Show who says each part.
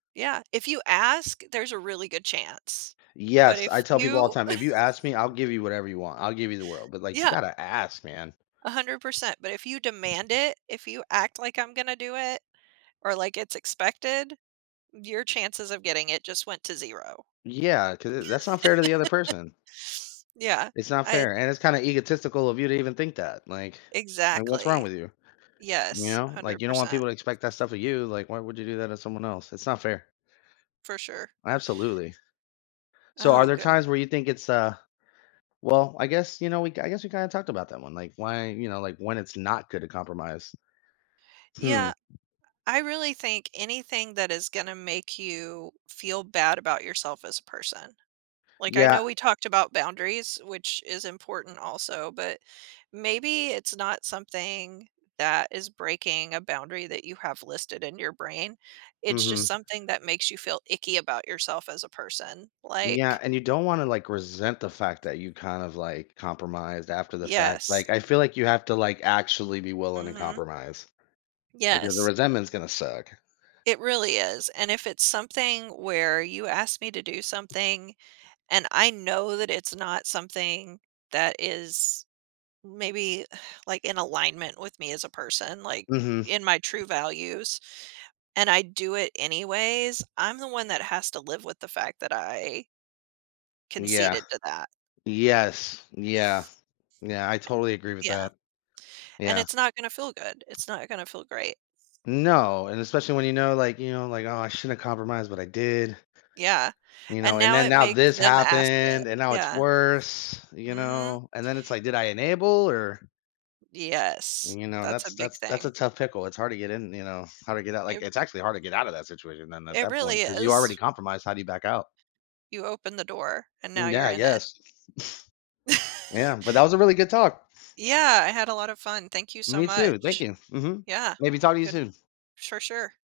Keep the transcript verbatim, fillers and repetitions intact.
Speaker 1: Yeah. If you ask, there's a really good chance. But
Speaker 2: Yes, I
Speaker 1: if
Speaker 2: tell people all the
Speaker 1: you
Speaker 2: time, if you ask me, I'll give you whatever you want, I'll give you the world, but, like, you
Speaker 1: Yeah.
Speaker 2: gotta ask, man.
Speaker 1: A hundred percent. But if you demand it, if you act like I'm gonna do it, or like, it's expected, your chances of getting it just went to zero.
Speaker 2: Yeah, 'cau uh that's unfair to the other person.
Speaker 1: Yeah.
Speaker 2: It's not
Speaker 1: I'd
Speaker 2: fair, and it's kinda egotistical of you to even think that. Like, like, what's wrong
Speaker 1: Exactly.
Speaker 2: with you? You
Speaker 1: Yes. A
Speaker 2: know? Like,
Speaker 1: hundred
Speaker 2: you don't want
Speaker 1: percent.
Speaker 2: people to expect that stuff of you, like, why would you do that to someone else? It's not fair.
Speaker 1: For sure.
Speaker 2: Absolutely. So are
Speaker 1: Oh,
Speaker 2: there times where
Speaker 1: goodness.
Speaker 2: you think it's, uh well, I guess, you know, we I guess we kinda talked about that one, like, why, you know, like, when it's not good to compromise? Hmm.
Speaker 1: Yeah. I really think anything that is gonna make you feel bad about yourself as a person. Like, I
Speaker 2: Yeah.
Speaker 1: know we talked about boundaries, which is important also, but maybe it's not something that is breaking a boundary that you have listed in your brain. It's just
Speaker 2: Mhm.
Speaker 1: something that makes you feel icky about yourself as a person. Like
Speaker 2: Yeah, and you don't wanna, like, resent the fact that you kind of, like, compromised after the fact. Like,
Speaker 1: Yes.
Speaker 2: I feel like you have to, like, actually be willing to
Speaker 1: Mhm.
Speaker 2: compromise. Because the
Speaker 1: Yes.
Speaker 2: resentment's gonna suck.
Speaker 1: It really is. And if it's something where you ask me to do something, and I know that it's not something that is maybe, like, in alignment with me as a person, like,
Speaker 2: Mhm.
Speaker 1: in my true values, and I do it anyways, I'm the one that has to live with the fact that I
Speaker 2: Yeah.
Speaker 1: conceded to that.
Speaker 2: Yes. Yeah. Yeah, I totally agree with
Speaker 1: Yeah.
Speaker 2: that.
Speaker 1: And
Speaker 2: Yeah.
Speaker 1: it's not gonna feel good, it's not gonna feel great.
Speaker 2: No, and especially when you know, like, you know, like, "Oh, I shouldn't have compromised, but I did."
Speaker 1: Yeah.
Speaker 2: You
Speaker 1: And
Speaker 2: know? And
Speaker 1: now
Speaker 2: then
Speaker 1: it
Speaker 2: now
Speaker 1: makes
Speaker 2: this
Speaker 1: them ask it.
Speaker 2: happened, and now it's
Speaker 1: Yeah.
Speaker 2: worse. You
Speaker 1: Mhm.
Speaker 2: know? And then it's like, "Did I enable?" Or
Speaker 1: Yes.
Speaker 2: You know,
Speaker 1: That's a
Speaker 2: that's
Speaker 1: big
Speaker 2: that's that's
Speaker 1: thing.
Speaker 2: a tough pickle. It's hard to get in, you know, hard to get out. Like,
Speaker 1: It
Speaker 2: it's actually hard to get out of that situation then at
Speaker 1: It
Speaker 2: that
Speaker 1: really
Speaker 2: point 'cause you already
Speaker 1: is.
Speaker 2: compromised. How do you back out?
Speaker 1: You opened the door, and now
Speaker 2: Mm,
Speaker 1: you're
Speaker 2: yeah,
Speaker 1: in it.
Speaker 2: yes. Yeah, but that was a really good talk.
Speaker 1: Yeah, I had a lot of fun, thank you so
Speaker 2: Me too, thank
Speaker 1: much.
Speaker 2: you, mhm.
Speaker 1: Yeah.
Speaker 2: Maybe talk to you
Speaker 1: Good.
Speaker 2: soon.
Speaker 1: For sure.